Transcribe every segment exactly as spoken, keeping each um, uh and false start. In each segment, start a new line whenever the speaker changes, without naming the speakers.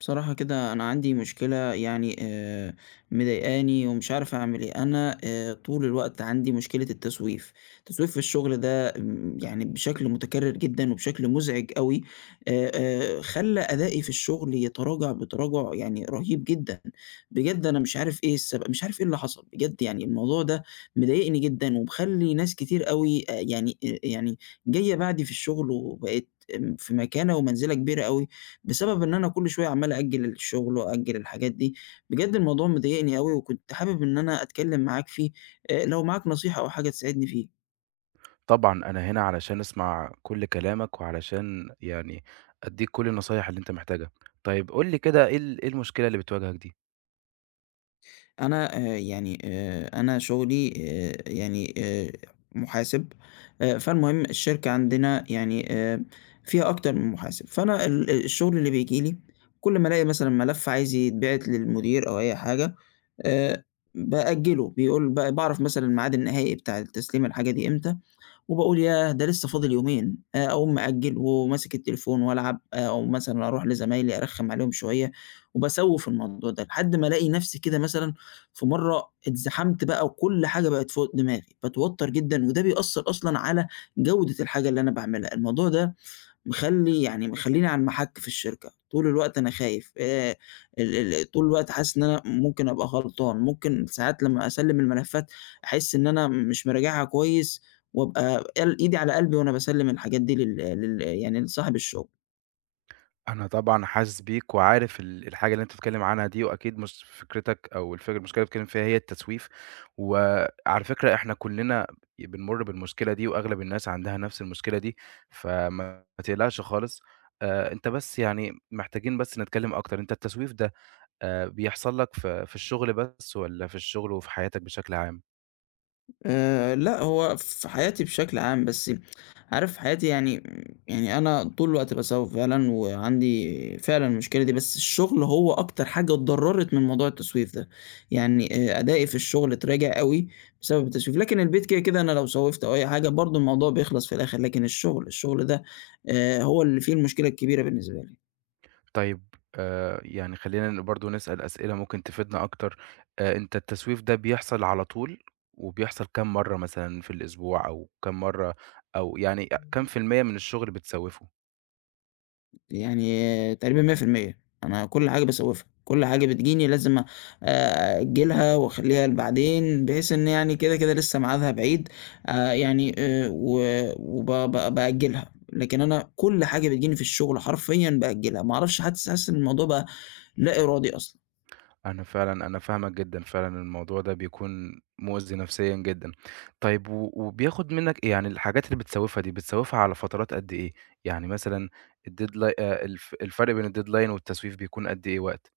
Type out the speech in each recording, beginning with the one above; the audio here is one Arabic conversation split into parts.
بصراحة كده أنا عندي مشكلة يعني آه، مضايقاني ومش عارف أعمل إيه، أنا آه، طول الوقت عندي مشكلة التسويف، التسويف في الشغل ده م، يعني بشكل متكرر جدًا وبشكل مزعج أوي، آآ، آآ، خلّى أدائي في الشغل يتراجع بتراجع يعني رهيب جدًا، بجد أنا مش عارف إيه السبب، مش عارف إيه اللي حصل، بجد يعني الموضوع ده مضايقني جدًا ومخلّي ناس كتير أوي آآ، يعني آآ، يعني جاية بعدي في الشغل وبقت آمم، في مكانة ومنزلة كبيرة أوي. بسبب إن أنا كل شوية عمّال أأجّل الشغل وأأجّل الحاجات دي، بجد الموضوع مضايقني أوي وكنت حابب إن أنا أتكلّم معاك فيه، آآ لو معاك نصيحة أو حاجة تساعدني فيه.
طبعًا، أنا هنا علشان أسمع كل كلامك، وعلشان يعني أدّيك كل النصايح اللي أنت محتاجها. طيب قُل لي كده إيه ال إيه المشكلة اللي بتواجهك دي؟
أنا آآ يعني آآ أنا شغلي آآ يعني آآ محاسب، آآ فالمهم الشركة عندنا يعني آآ فيها أكتر من محاسب، فأنا ال ال- الشغل اللي بييجي لي كل ما ألاقي مثلًا ملف عايز يتبعت للمدير أو أي حاجة، آآ بأجّله، بيقول ب باعرف مثلًا الميعاد النهائي بتاع تسليم الحاجة دي إمتى، وباقول ياه! ده لسه فاضل يومين، آآ أقوم مأجّل وماسك التليفون وألعب، آه، أو مثلًا أروح لزمايلي أرخّم عليهم شوية، وباسوّف الموضوع ده، لحد ما ألاقي نفسي كده مثلًا في مرّة اتزحمت بقى وكل حاجة بقت فوق دماغي، باتوتّر جدًا وده بيأثّر أصلًا على جودة الحاجة اللي أنا باعملها، الموضوع ده مخلّي يعني مخلّيني على المَحَك في الشركة، طول الوقت أنا خايف آآ ال ال طول الوقت حاسس إن أنا ممكن أبقى غلطان، ممكن ساعات لمّا أسلِّم الملفات أحس إن أنا مش مراجعها كويس وأبقى قل إيدي على قلبي وأنا باسلِّم الحاجات دي لل لل يعني لصاحب الشغل.
أنا طبعًا حاسس بيك، وعارف ال الحاجة اللي أنت بتتكلم عنها دي، وأكيد مش فكرتك أو الف المشكلة اللي بتتكلم فيها هي التسويف، وعلى فكرة إحنا كلنا بنمُر بالمشكلة دي، وأغلب الناس عندها نفس المشكلة دي، فما ما تقلقش خالص. آآ، أنت بس يعني محتاجين بس نتكلم أكتر، أنت التسويف ده آآ بيحصل لك في في الشغل بس والّا في الشغل وفي حياتك بشكل عام؟
آآ لأ، هو في حياتي بشكل عام، بس عارف حياتي يعني يعني أنا طول الوقت باسوّف فعلًا وعندي فعلًا المشكلة دي، بس الشغل هو أكتر حاجة اتضرّرت من موضوع التسويف ده، يعني آآ أدائي في الشغل اتراجع أوي بسبب التسويف، لكن البيت كده، كده أنا لو سوّفت أو أي حاجة برضه الموضوع بيخلص في الآخر، لكن الشغل، الشغل ده آآ هو اللي فيه المشكلة الكبيرة بالنسبة لي.
طيب آآ يعني خلّينا ن برضه نسأل أسئلة ممكن تفيدنا أكتر، آآ أنت التسويف ده بيحصل على طول، وبيحصل كام مرّة مثلًا في الأسبوع أو كام مرّة أو يعني أ كام في المِيّة من الشغل بتسوّفه؟
يعني تقريبًا مية في المية أنا كل حاجة باسوّفها، كل حاجة بتجيني لازم أ أأجّلها وأخلّيها لبعدين، بحيث إن يعني كده، كده لسه ميعادها بعيد آآ يعني آآ و وب ب بأجّلها، لكن أنا كل حاجة بتجيني في الشغل حرفيًا بأجّلها، ما أعرفش حاسس حاسس إن الموضوع بقى لا إرادي أصلًا.
أنا فعلًا أنا فاهمك جدًا، فعلًا الموضوع ده بيكون مؤذي نفسيًا جدًا. طيب و وبياخد منّك إيه؟ يعني الحاجات اللي بتسوّفها دي، بتسوّفها على فترات قد إيه؟ يعني مثلًا الdeadli آآ الف الفرق بين الdeadline والتسويف بيكون قد إيه وقت؟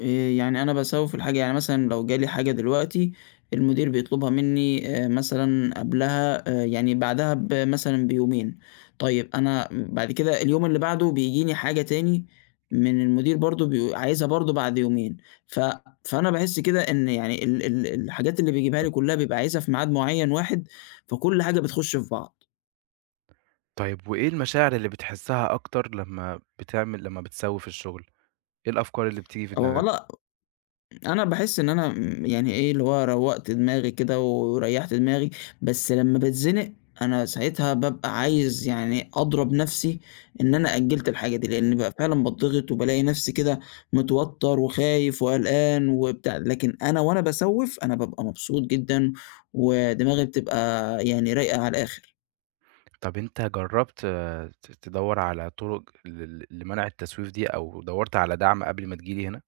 آآ يعني أنا باسوّف الحاجة، يعني مثلًا لو جالي حاجة دلوقتي المدير بيطلبها منّي آآ مثلًا قبلها آآ يعني بعدها ب مثلًا بيومين، طيب أنا بعد كده اليوم اللي بعده بييجي لي حاجة تاني من المدير برضه بي عايزها برضه بعد يومين، ف فأنا باحس كده إن يعني ال ال الحاجات اللي بيجيبها لي كلّها بيبقى عايزها في ميعاد معيّن واحد، فكل حاجة بتخُش في بعض.
طيب وإيه المشاعر اللي بتحسّها أكتر لمّا بتعمل لمّا بتسوّف الشغل؟ إيه الأفكار اللي بتيجي في دماغك؟
اولا أنا باحس إن أنا م يعني إيه، اللي هو روّقت دماغي كده وريّحت دماغي، بس لمّا باتزنق أنا ساعتها بابقى عايز يعني أضرب نَفْسي إن أنا أجّلت الحاجة دي، لإن بقى فعلًا باتضغط وبالاقي نَفْسي كده متوتّر وخايف وقلقان وبتاع، لكن أنا وأنا باسوّف أنا بابقى مبسوط جدًا ودماغي بتبقى يعني رايقة على الآخر.
طب أنت جرّبت آه، ت تدوّر على طُرق لل لمنع التسويف دي أو دوّرت على دعم قبل ما تيجي لي هنا؟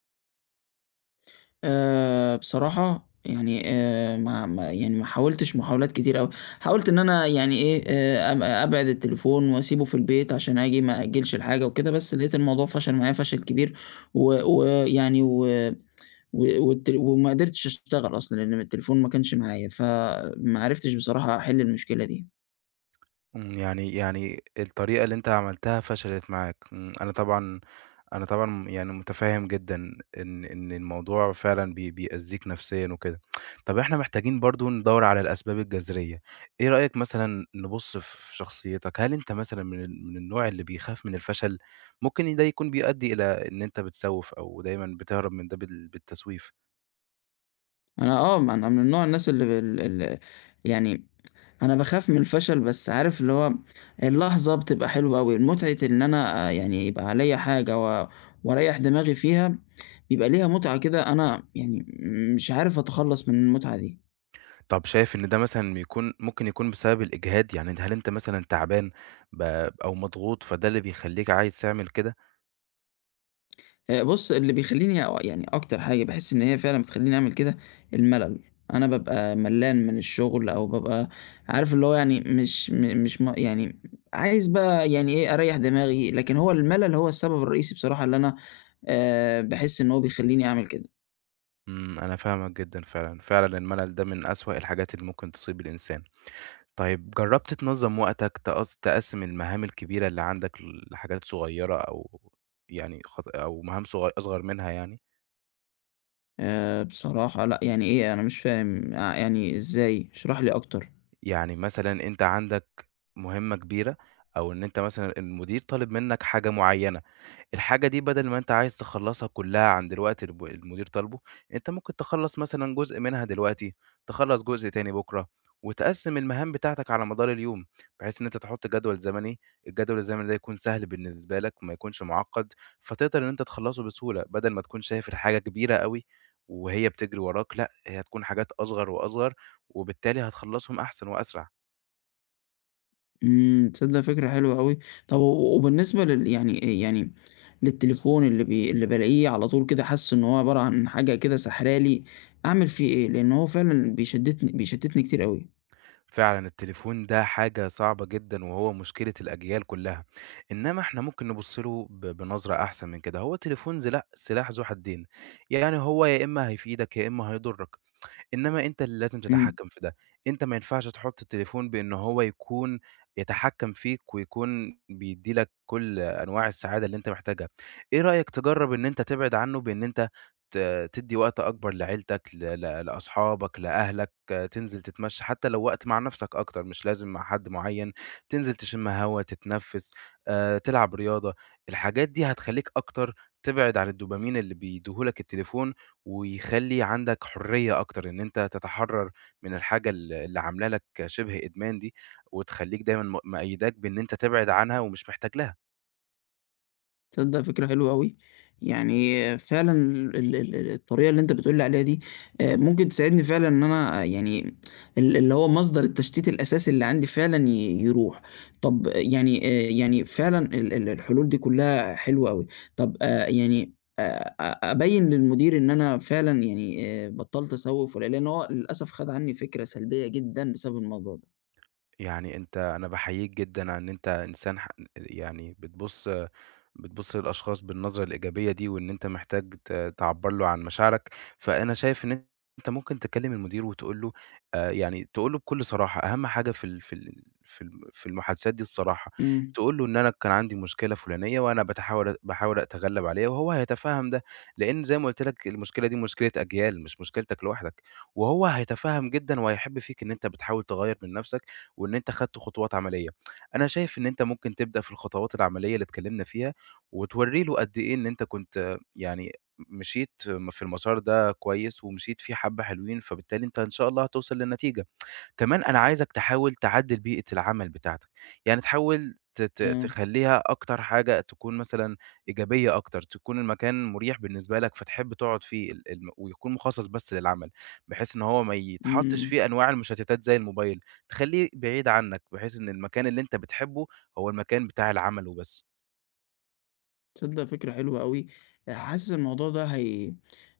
آآ بصراحة يعني آآ ما ما يعني ما حاولتش محاولات كتير أوي، حاولت إن أنا يعني إيه، آآ أب أبعد التليفون وأسيبه في البيت عشان آجي ما أأجّلش الحاجة وكده، بس لقيت الموضوع فشل معايا فشل كبير ويعني و ويعني و و والت وما قدرتش أشتغل أصلًا لإن التليفون ما كانش معايا، فما عرفتش بصراحة أحِل المشكلة دي.
إمم، يعني يعني الطريقة اللي أنت عملتها فشلت معاك، إمم، أنا طبعًا أنا طبعًا يعني متفهم جدًا إن إن الموضوع فعلًا بي بيأذيك نفسيًا وكده. طب إحنا محتاجين برضه ندوّر على الأسباب الجذرية، إيه رأيك مثلًا نبُص في شخصيتك، هل أنت مثلًا من ال من النوع اللي بيخاف من الفشل؟ ممكن ده يكون بيؤدي إلى إن أنت بتسوّف أو دايمًا بتهرب من ده بال بالتسويف.
أنا آه، ما أنا من نوع الناس اللي ب ال ال يعني أنا باخاف من الفشل، بس عارف اللي هو اللحظة بتبقى حلوة أوي، متعة إن أنا آه، يعني يبقى عليّا حاجة و وأريّح دماغي فيها، بيبقى ليها متعة كده أنا يعني مش عارف أتخلّص من المتعة دي.
طب شايف إن ده مثلًا بيكون ممكن يكون بسبب الإجهاد، يعني أنت هل أنت مثلًا تعبان ب أو مضغوط فده اللي بيخلّيك عايز تعمل كده؟
آآ بُص، اللي بيخلّيني أو يعني أكتر حاجة باحس إن هي فعلًا بتخلّيني أعمل كده، الملل. أنا بابقى ملّان من الشغل أو بابقى عارف اللي هو يعني مش م مش م يعني عايز بقى يعني إيه، أريّح دماغي، لكن هو الملل هو السبب الرئيسي بصراحة اللي أنا آآ باحس إن هو بيخلّيني أعمل كده.
إمم، أنا فاهمك جدًا فعلًا، فعلًا الملل ده من أسوأ الحاجات اللي ممكن تصيب الإنسان. طيب جرّبت تنظّم وقتك تقص تقسّم المهام الكبيرة اللي عندك لحاجات صغيرة أو يعني خط أو مهام صغ أصغر منها يعني؟
آآ بصراحة لأ، يعني إيه أنا مش فاهم آآ يعني إزاي؟ اشرح لي أكتر.
يعني مثلًا أنت عندك مهمة كبيرة أو إن أنت مثلًا المدير طالب منّك حاجة معيّنة. الحاجة دي بدل ما أنت عايز تخلّصها كلّها عند الوقت الب المدير طالبه، أنت ممكن تخلّص مثلًا جزء منها دلوقتي، تخلّص جزء تاني بُكرة، وتقسّم المهام بتاعتك على مدار اليوم، بحيث إن أنت تحط جدول زمني، الجدول الزمني ده يكون سهل بالنسبة لك ما يكونش معقّد، فتقدر إن أنت تخلّصه بسهولة، بدل ما تكون شايف الحاجة كبيرة أوي وهي بتجري وراك، لأ هي هتكون حاجات أصغر وأصغر، وبالتالي هتخلّصهم أحسن وأسرع.
إمم، تصدق فكرة حلوة أوي. طب و وبالنسبة لل يعني آآ يعني للتليفون اللي بي اللي بالاقيه على طول كده حاسس إن هو عبارة عن حاجة كده ساحرة لي، أعمل فيه إيه؟ لإن هو فعلًا بيشتتني بيشتتني كتير أوي.
فعلًا التليفون ده حاجة صعبة جدًا وهو مشكلة الأجيال كلّها، إنّما إحنا ممكن نبُص له ب بنظرة أحسن من كده، هو التليفون زلا سلاح ذو حدين، يعني هو يا إمّا هيفيدك يا إمّا هيضرّك. إنما أنت اللي لازم
إمم.
تتحكّم في ده، أنت ما ينفعش تحُط التليفون بإن هو يكون يتحكّم فيك ويكون بيدّي لك كل أنواع السعادة اللي أنت محتاجها. إيه رأيك تجرّب إن أنت تبعد عنّه بإن أنت ت تدّي وقت أكبر لعيلتك، ل ل لأصحابك، لأهلك، آه، تنزل تتمشّى حتّى لو وقت مع نَفْسك أكتر مش لازم مع حد معيّن، تنزل تشِم هوا، تتنفّس، آآ تلعب رياضة، الحاجات دي هتخلّيك أكتر تبعد عن الدوبامين اللي بيدّيه لك التليفون ويخلّي عندك حرية أكتر، إن أنت تتحرّر من الحاجة ال اللي عاملة لك شِبه إدمان دي، وتخلّيك دايمًا م مقيّداك بإن أنت تبعد عنها ومش محتاج لها.
تصدق فكرة حلوة أوي، يعني فعلًا ال ال ال الطريقة اللي أنت بتقول لي عليها دي آآ ممكن تساعدني فعلًا إن أنا آه، يعني ال اللي هو مصدر التشتيت الأساسي اللي عندي فعلًا ي يروح، طب آه، يعني آآ يعني فعلًا ال ال الحلول دي كلها حلوة أوي، طب آآ يعني آآ أ أبيّن للمدير إن أنا فعلًا يعني آآ بطّلت أسوّف ولا إيه؟ لإن هو للأسف خَد عنّي فكرة سلبية جدًا بسبب الموضوع ده.
يعني أنت أنا باحييك جدًا عن إن أنت إنسان ح يعني بتبُص بتبُص للأشخاص بالنظرة الإيجابية دي، وإن أنت محتاج ت تعبّر له عن مشاعرك، فأنا شايف إن أنت ممكن تكلم المدير وتقول له آآ يعني تقول له بكل صراحة، أهم حاجة في ال في ال في الم في المحادثات دي الصراحة،
إمم،
تقول له إن أنا كان عندي مشكلة فلانية وأنا باتحاول باحاول أتغلب عليها، وهو هيتفهم ده، لإن زي ما قُلت لك المشكلة دي مشكلة أجيال، مش مشكلتك لوحدك، وهو هيتفهم جدًا وهيحب فيك إن أنت بتحاول تغيّر من نفسك وإن أنت خدت خطوات عملية. أنا شايف إن أنت ممكن تبدأ في الخطوات العملية اللي اتكلمنا فيها، وتورّي له قد إيه إن أنت كنت يعني مشيت في المسار ده كويس، ومشيت فيه حبة حلوين، فبالتالي أنت إن شاء الله هتوصل لنتيجة. كمان أنا عايزك تحاول تعدّل بيئة العمل بتاعتك، يعني تحاول ت ت
آه،
تخلّيها أكتر حاجة تكون مثلًا إيجابية أكتر، تكون المكان مريح بالنسبة لك فتحب تقعد فيه، ال الم ويكون مخصص بس للعمل، بحيث إن هو ما
إمم،
يتحطّش
إمم.
فيه أنواع المشتتات زي الموبايل، تخلّيه بعيد عنك، بحيث إن المكان اللي أنت بتحبه هو المكان بتاع العمل وبس.
تصدق فكرة حلوة أوي، حاسس الموضوع ده هي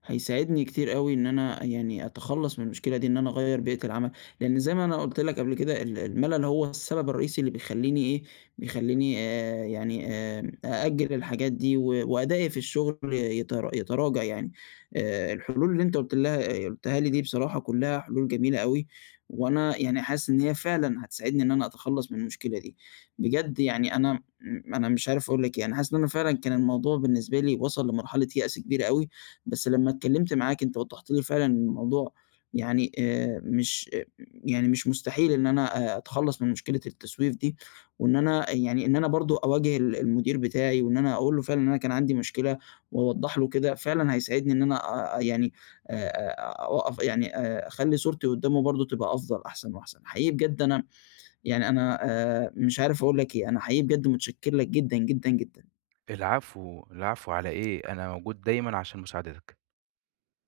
هيساعدني كتير أوي إن أنا يعني أتخلّص من المشكلة دي، إن أنا أغيّر بيئة العمل، لإن زي ما أنا قُلت لك قبل كده ال الملل هو السبب الرئيسي اللي بيخلّيني إيه، بيخلّيني آآ يعني آمم أأجّل الحاجات دي و وأدائي في الشغل يتر يتراجع يعني، آآ الحلول اللي أنت قُلت لها قُلتها لي دي بصراحة كلّها حلول جميلة أوي، وأنا يعني حاسس إن هي فعلًا هتساعدني إن أنا أتخلّص من المشكلة دي، بجد يعني أنا إمم، أنا مش عارف أقول لك إيه، أنا حاسس إن أنا فعلًا كان الموضوع بالنسبة لي وصل لمرحلة يأس كبيرة أوي، بس لمّا اتكلمت معاك أنت وضّحت لي فعلًا إن الموضوع يعني آآ مش آه، يعني مش مستحيل إن أنا آآ أتخلّص من مشكلة التسويف دي، وإن أنا يعني إن أنا برضه أواجه ال المدير بتاعي وإن أنا أقول له فعلًا إن أنا كان عندي مشكلة وأوضّح له كده، فعلًا هيساعدني إن أنا آآ يعني آآ أوقّف يعني آآ أخلّي صورتي قدّامه برضه تبقى أفضل أحسن وأحسن. حقيقي بجد أنا يعني أنا آآ مش عارف أقول لك إيه، أنا حقيقي بجد متشكّر لك جدًا، جدًا، جدًا.
العفو، العفو على إيه، أنا موجود دايمًا عشان مساعدتك.